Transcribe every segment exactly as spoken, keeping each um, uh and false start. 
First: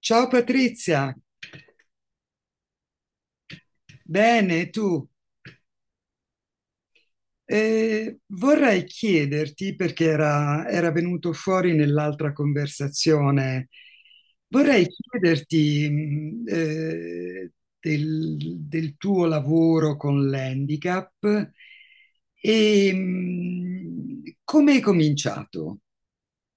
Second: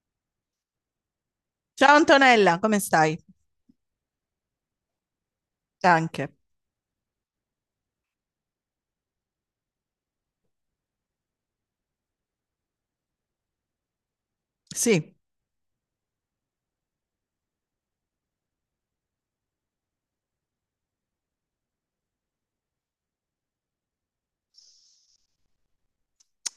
Ciao Patrizia, Ciao Antonella, come stai? bene tu? Anche. Eh, vorrei chiederti, perché era, era venuto fuori nell'altra conversazione, vorrei Sì. chiederti mh, eh, del, del tuo lavoro con l'handicap e mh, come hai cominciato?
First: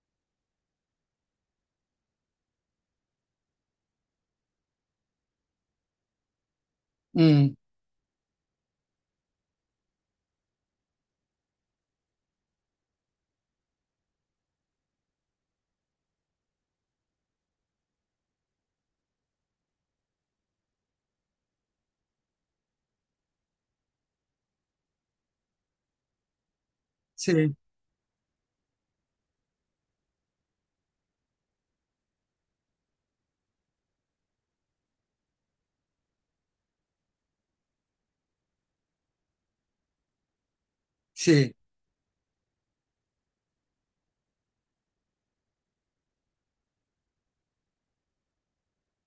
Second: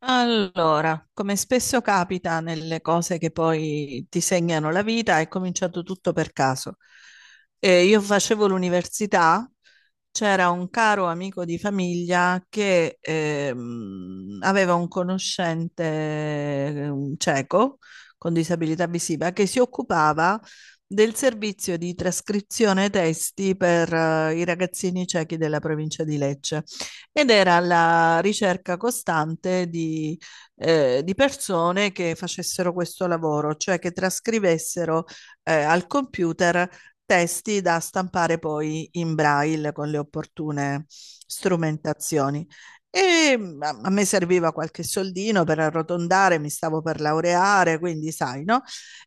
Allora, come spesso capita nelle cose che poi ti segnano la vita, è cominciato tutto per caso. Mm, Eh, io facevo l'università, c'era un caro amico di famiglia che ehm, aveva un conoscente eh, un cieco con disabilità visiva che si occupava del servizio di trascrizione testi per eh, i ragazzini ciechi della provincia di Lecce. Ed sì, era la ricerca costante di, eh, di persone che facessero questo lavoro, cioè che trascrivessero eh, al computer testi da stampare poi in braille con le opportune sì. strumentazioni. E mm, a a me serviva qualche soldino per arrotondare, mi stavo per laureare, quindi sai, no?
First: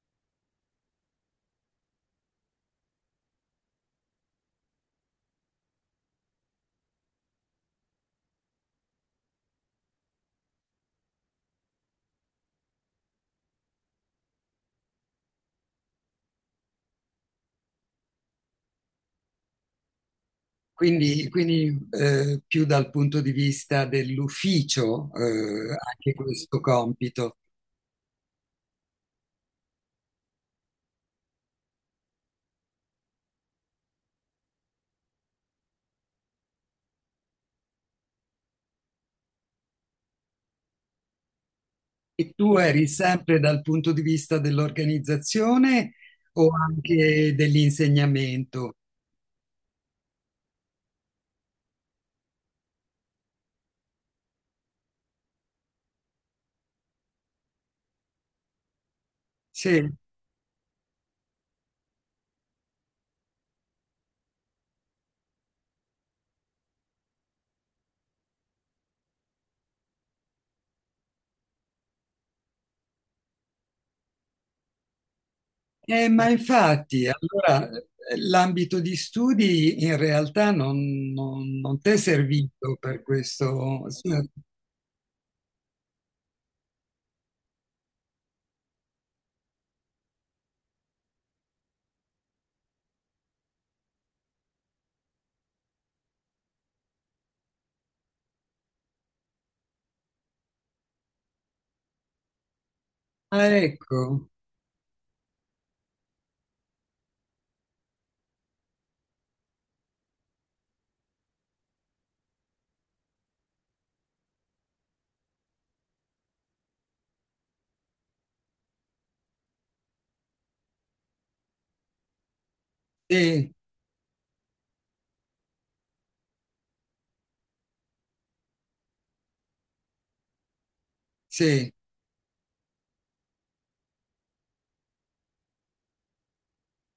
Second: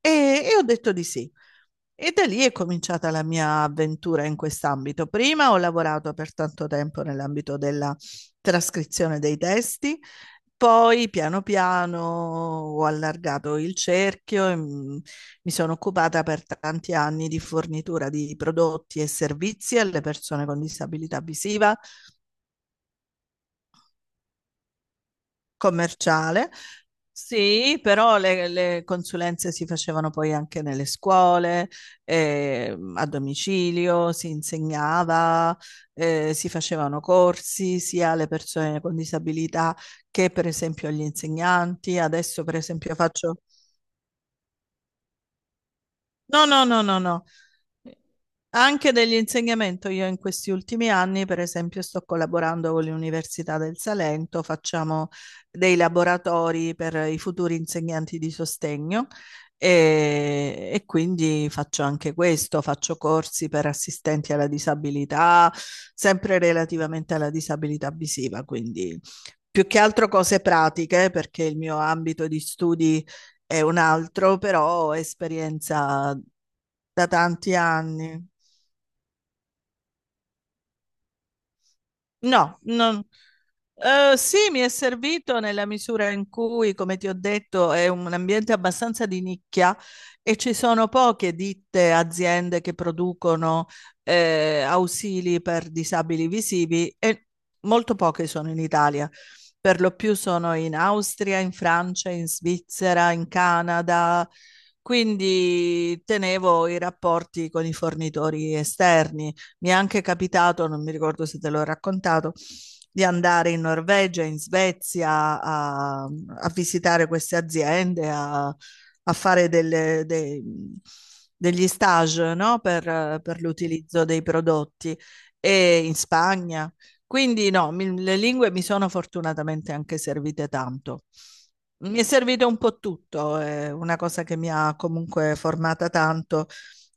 E, e ho detto di sì. E da lì è cominciata la mia avventura in quest'ambito. Prima ho lavorato per tanto tempo nell'ambito della trascrizione dei testi, poi piano piano ho allargato il cerchio e mm, mi sono occupata per tanti anni di fornitura di prodotti e servizi alle persone con disabilità Quindi, visiva, quindi, eh, più dal punto di vista dell'ufficio, eh, anche commerciale. questo compito. Sì, però le, le consulenze si facevano poi anche nelle scuole, eh, a domicilio, si insegnava, eh, si facevano corsi sia alle persone con disabilità che per esempio agli insegnanti. E Adesso tu per eri esempio sempre faccio... dal punto di vista dell'organizzazione No, o no, no, no, no. anche dell'insegnamento? Anche dell'insegnamento, io in questi ultimi anni, per esempio, sto collaborando con l'Università del Salento, facciamo dei laboratori per i futuri insegnanti di sostegno Sì. e, e quindi faccio anche questo, faccio corsi per assistenti alla disabilità, sempre relativamente alla disabilità visiva, quindi più che altro cose pratiche, perché il mio ambito di studi è un altro, però Eh, esperienza ma infatti, da tanti allora eh, anni. l'ambito di studi in realtà non, non, non ti è No, servito per non- questo. Sì. eh, sì, mi è servito nella misura in cui, come ti ho detto, è un ambiente abbastanza di nicchia e ci sono poche ditte, aziende che producono eh, ausili per disabili visivi e molto poche sono in Italia. Per lo più sono in Austria, in Francia, in Svizzera, in Ah, Canada. ecco, Quindi tenevo i rapporti con i fornitori esterni. Mi è anche capitato, non mi ricordo se te l'ho raccontato, di andare in Norvegia, in Svezia a, a visitare queste aziende, a, a fare delle, dei- degli stage, no? Per, per sì, l'utilizzo dei prodotti e in Spagna. Quindi no, mi- le lingue mi sono fortunatamente anche servite tanto. sì, Mi è servito un po' tutto, è una cosa che mi ha comunque formata tanto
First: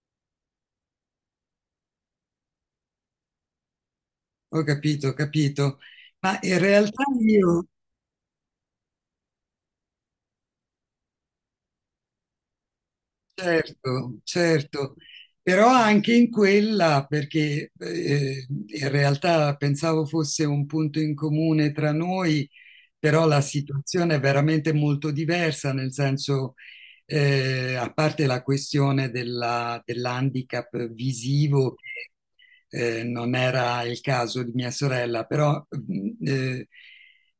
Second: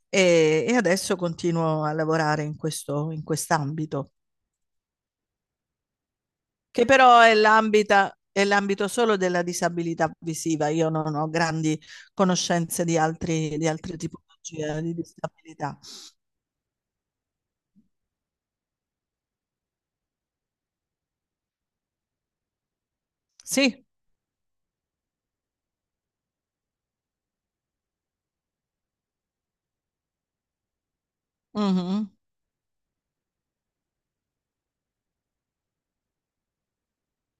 e, e adesso continuo a lavorare in questo, in quest'ambito, ho capito, ho capito. Ma in che realtà però è io, l'ambita- è l'ambito solo della disabilità visiva. Io non ho grandi conoscenze di altri, di altre certo, tipologie di certo, però disabilità. anche in quella, perché eh, in realtà pensavo fosse un punto in comune tra noi, però la Sì, situazione è veramente molto diversa, nel senso, eh, a parte la questione della- dell'handicap visivo, mhm, eh, non era il caso di mia sorella, però eh,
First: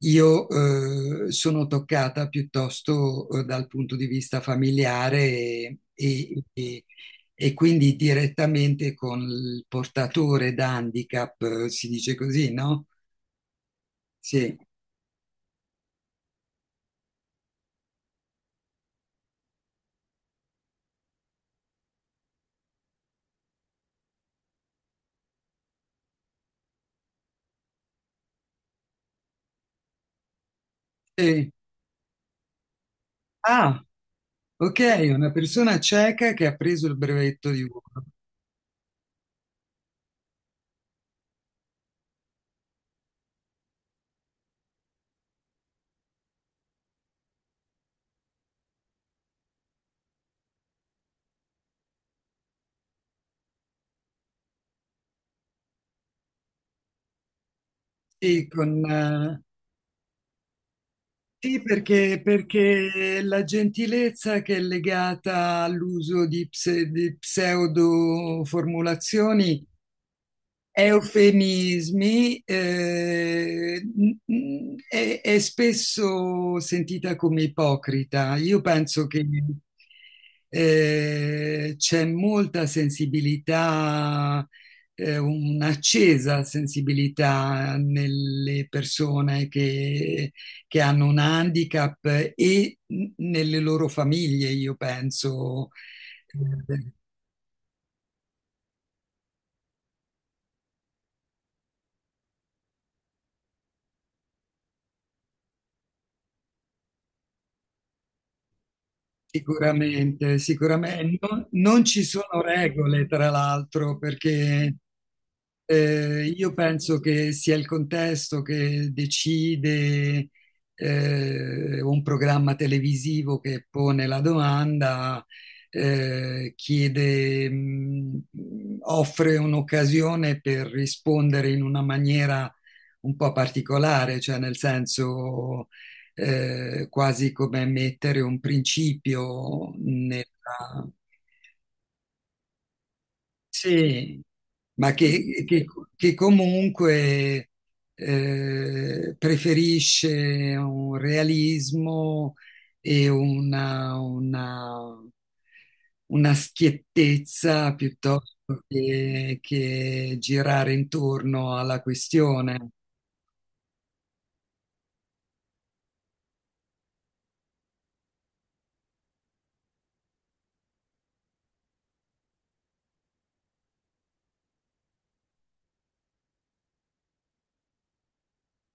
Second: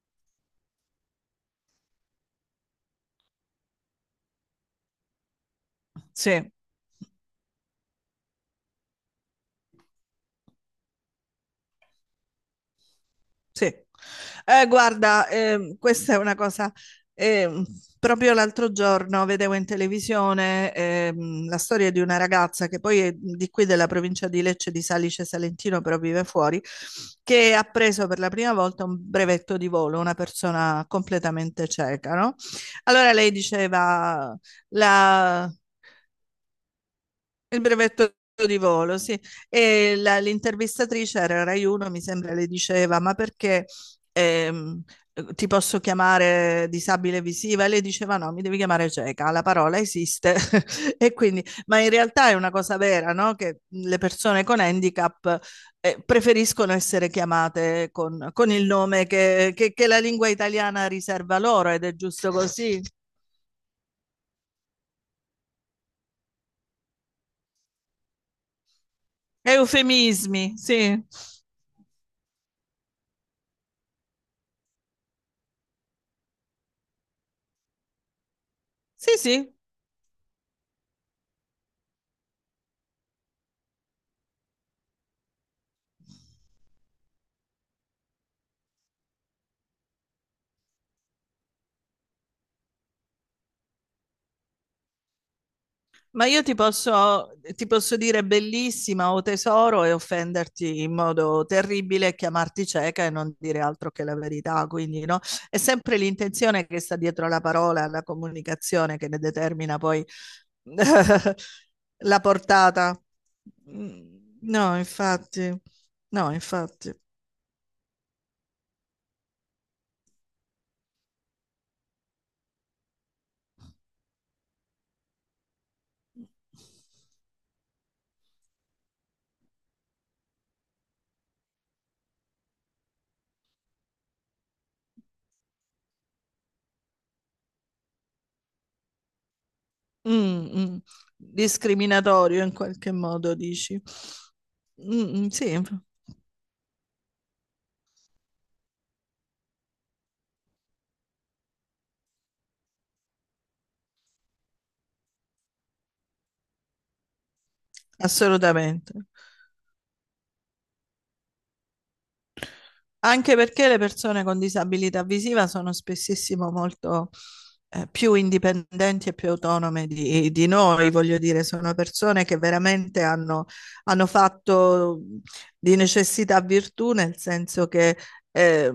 io eh, sono toccata piuttosto eh, dal punto di vista familiare e, e- sì. e- e quindi direttamente con il portatore da handicap, eh, si dice così, no? Sì. Sì. Eh, guarda, ehm, questa è una cosa. ehm, proprio l'altro giorno vedevo in televisione ehm, la storia di una ragazza che poi è di qui della provincia di Lecce, di Salice Salentino, però vive fuori, che ha preso per la prima volta un brevetto di volo, una persona Eh, completamente cieca, no? Allora lei ah, diceva ok, una la, persona cieca che ha preso il brevetto il di volo. brevetto di volo, sì. E la- l'intervistatrice era Rai uno, mi sembra, le diceva, ma perché ehm, ti posso chiamare disabile visiva? E lei diceva no, mi devi chiamare cieca, la parola esiste. E quindi, ma in realtà è una cosa vera, no? Che le persone con handicap eh, preferiscono essere chiamate con, Sì, con il con, nome eh, che, che- che la lingua italiana riserva sì, loro, ed è perché, giusto così. perché la gentilezza che è legata all'uso di, pse- di pseudo formulazioni Eufemismi, sì. eufemismi, eh, n- n- è, è spesso sentita come ipocrita. Io penso Sì, che sì. eh, c'è molta sensibilità, eh, un'accesa sensibilità nelle persone che, che hanno un handicap e n- nelle loro famiglie, io penso. Ma io ti posso, ti posso dire bellissima o tesoro e offenderti in modo terribile, chiamarti cieca e non dire altro che la verità. Quindi, no? È sempre l'intenzione che sta dietro la parola, la comunicazione, che ne determina poi Sicuramente, sicuramente. Non, non ci la sono portata. regole, tra l'altro, Mm. perché No, infatti, no, eh, io infatti. penso che sia il contesto che decide. Eh, un programma televisivo che pone la domanda, eh, chiede, mh, offre un'occasione per rispondere in una maniera un po' particolare, cioè nel senso eh, quasi come mettere un principio Mm, mm. nella Discriminatorio in qualche modo, dici? sì, ma Mm, mm, che, sì, che- che comunque eh, preferisce un realismo e una, una- una schiettezza piuttosto assolutamente. che, che girare intorno alla questione. Anche perché le persone con disabilità visiva sono spessissimo molto eh, più indipendenti e più autonome di, di noi, voglio dire, sono persone che veramente hanno, hanno fatto di necessità virtù, nel senso che eh,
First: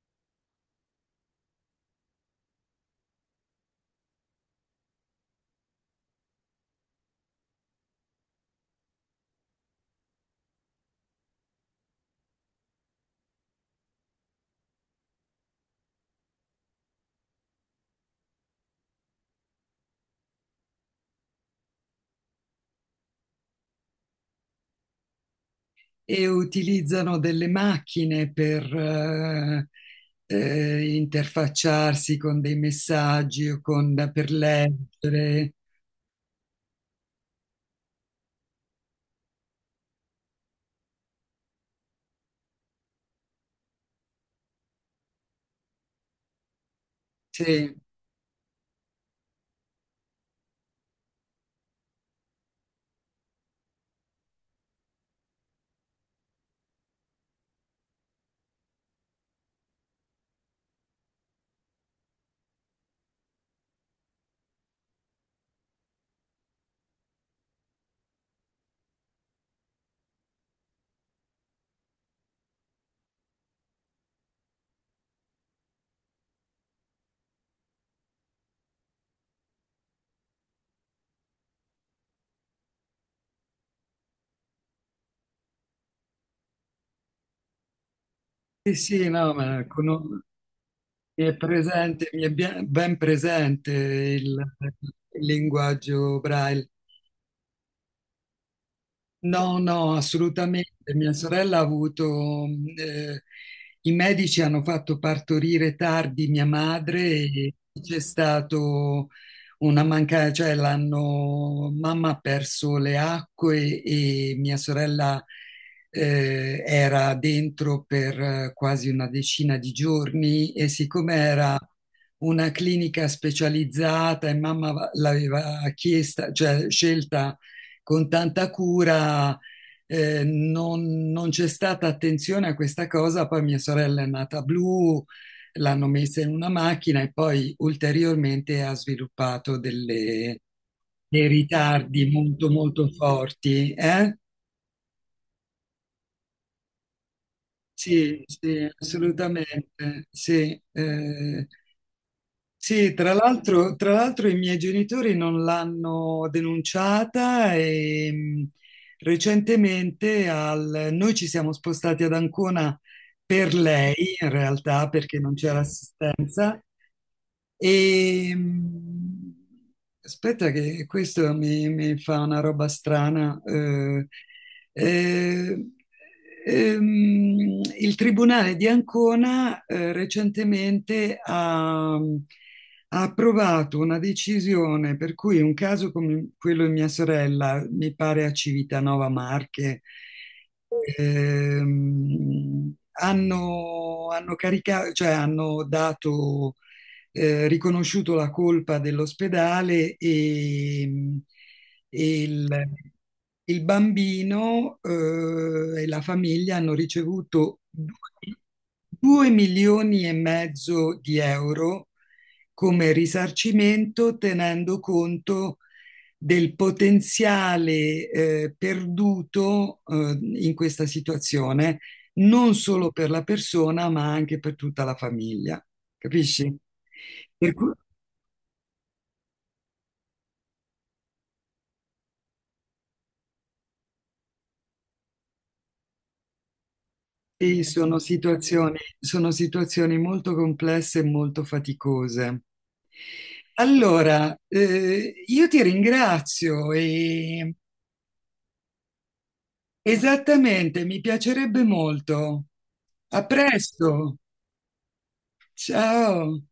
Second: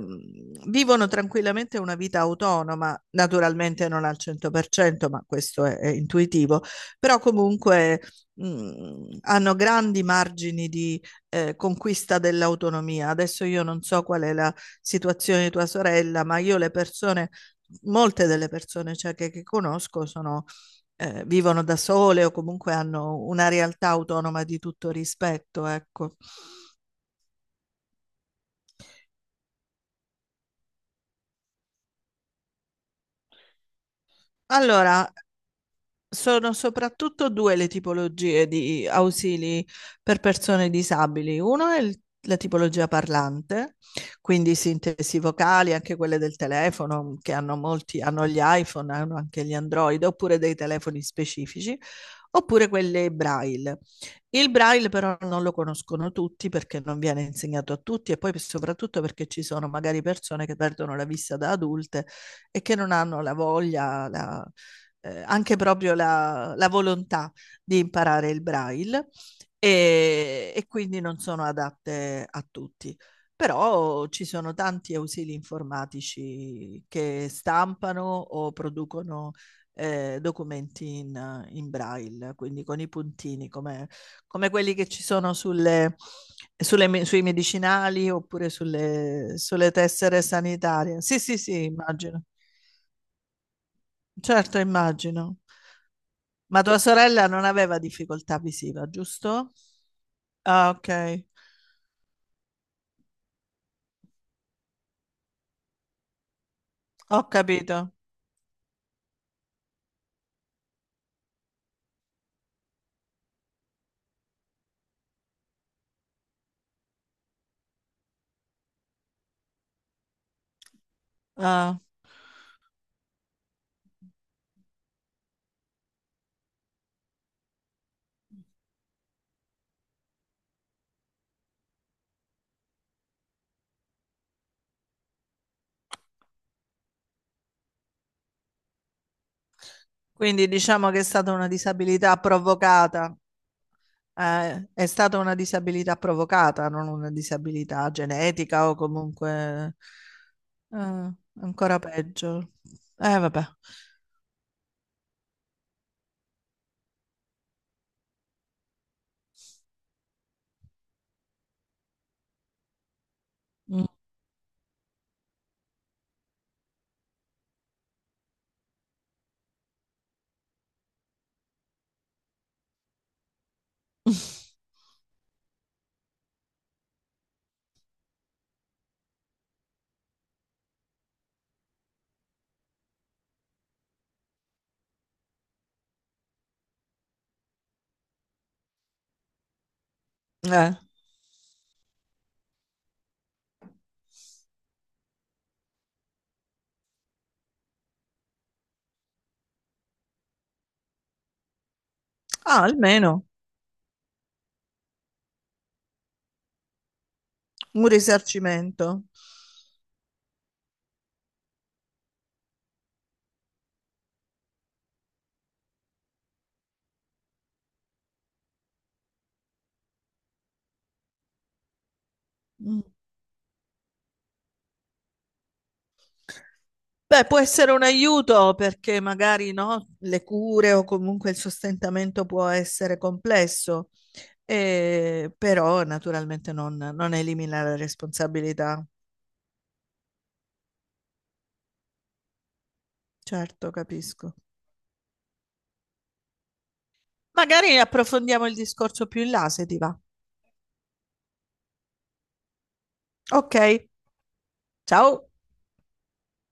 vivono tranquillamente una vita autonoma, naturalmente non al cento per cento, ma questo è, è intuitivo, però comunque mh, hanno grandi margini di, eh, conquista dell'autonomia. Adesso io non so qual è la situazione di tua sorella, ma io le persone, molte delle persone, cioè, che, che conosco sono, eh, vivono da sole, o comunque hanno una realtà autonoma di tutto rispetto, ecco. E utilizzano delle macchine per eh, eh, interfacciarsi con dei messaggi o con, per Allora, leggere. sono soprattutto due le tipologie di ausili per persone disabili. Uno è il- la tipologia parlante, quindi sintesi vocali, anche quelle del telefono, mm, che hanno Sì. molti, hanno gli iPhone, hanno anche gli Android, oppure dei telefoni specifici, oppure quelle Braille. Il Braille però non lo conoscono tutti, perché non viene insegnato a tutti e poi soprattutto perché ci sono magari persone che perdono la vista da adulte e che non hanno la voglia, la eh, anche proprio la, la, volontà di imparare il braille, e, e quindi non sono adatte a tutti. Però ci sono tanti ausili informatici che stampano o producono eh, documenti in, in, braille, quindi con i puntini, come, come quelli che ci sono sulle, sulle, sui medicinali, oppure Sì, sì, sulle, no, ma sulle cono- tessere sanitarie. Sì, mi è sì, sì, presente, mi immagino. è bien- ben presente il, Certo, il immagino. linguaggio Ma Braille. tua sorella non aveva difficoltà visiva, giusto? No, no, Ah, assolutamente. Mia ok, sorella ha avuto, eh, i medici hanno fatto partorire tardi mia madre ho e capito. c'è stato una mancanza, cioè l'hanno, mamma ha perso le acque e mia sorella, eh, era dentro per eh, quasi una decina di giorni, e siccome era Ah, una clinica specializzata e mamma va- l'aveva chiesta, cioè scelta con tanta cura, eh, non, non c'è stata attenzione a questa cosa, poi mia sorella è nata blu, l'hanno messa in una macchina e poi ulteriormente ha sviluppato delle- quindi diciamo che è dei stata una ritardi disabilità molto molto provocata. forti, eh? Eh, è stata una disabilità provocata, non una disabilità Sì, genetica sì, o comunque assolutamente, sì. eh, eh, ancora peggio. Sì, tra Eh, vabbè. l'altro tra l'altro i miei genitori non l'hanno denunciata e mh, recentemente al- noi ci siamo spostati ad Ancona per Mm. lei, in realtà, perché non c'era assistenza e, aspetta che questo mi, mi fa una roba strana. eh, eh, ehm, il Tribunale di Ancona eh, recentemente ha, ha approvato una decisione per cui un caso come quello di mia sorella, mi pare a Civitanova Marche, Eh, ehm, hanno, hanno caricato, cioè hanno dato eh, riconosciuto la colpa dell'ospedale e, e il, Ah, almeno il bambino eh, e la famiglia hanno ricevuto un risarcimento. due milioni e mezzo di euro come risarcimento, tenendo conto del potenziale eh, perduto eh, in questa situazione, non Mm. solo per la persona, ma anche per tutta la famiglia, capisci? Beh, può Per cui essere un aiuto, perché magari no, le cure o comunque il sostentamento può essere complesso, eh, però naturalmente non, non sì, elimina la sono situazioni, responsabilità. sono situazioni molto complesse e molto faticose. Certo, capisco. Allora, eh, io ti ringrazio e Magari approfondiamo il discorso più in là, se ti va. esattamente, mi piacerebbe molto. A Ok, presto, ciao. ciao.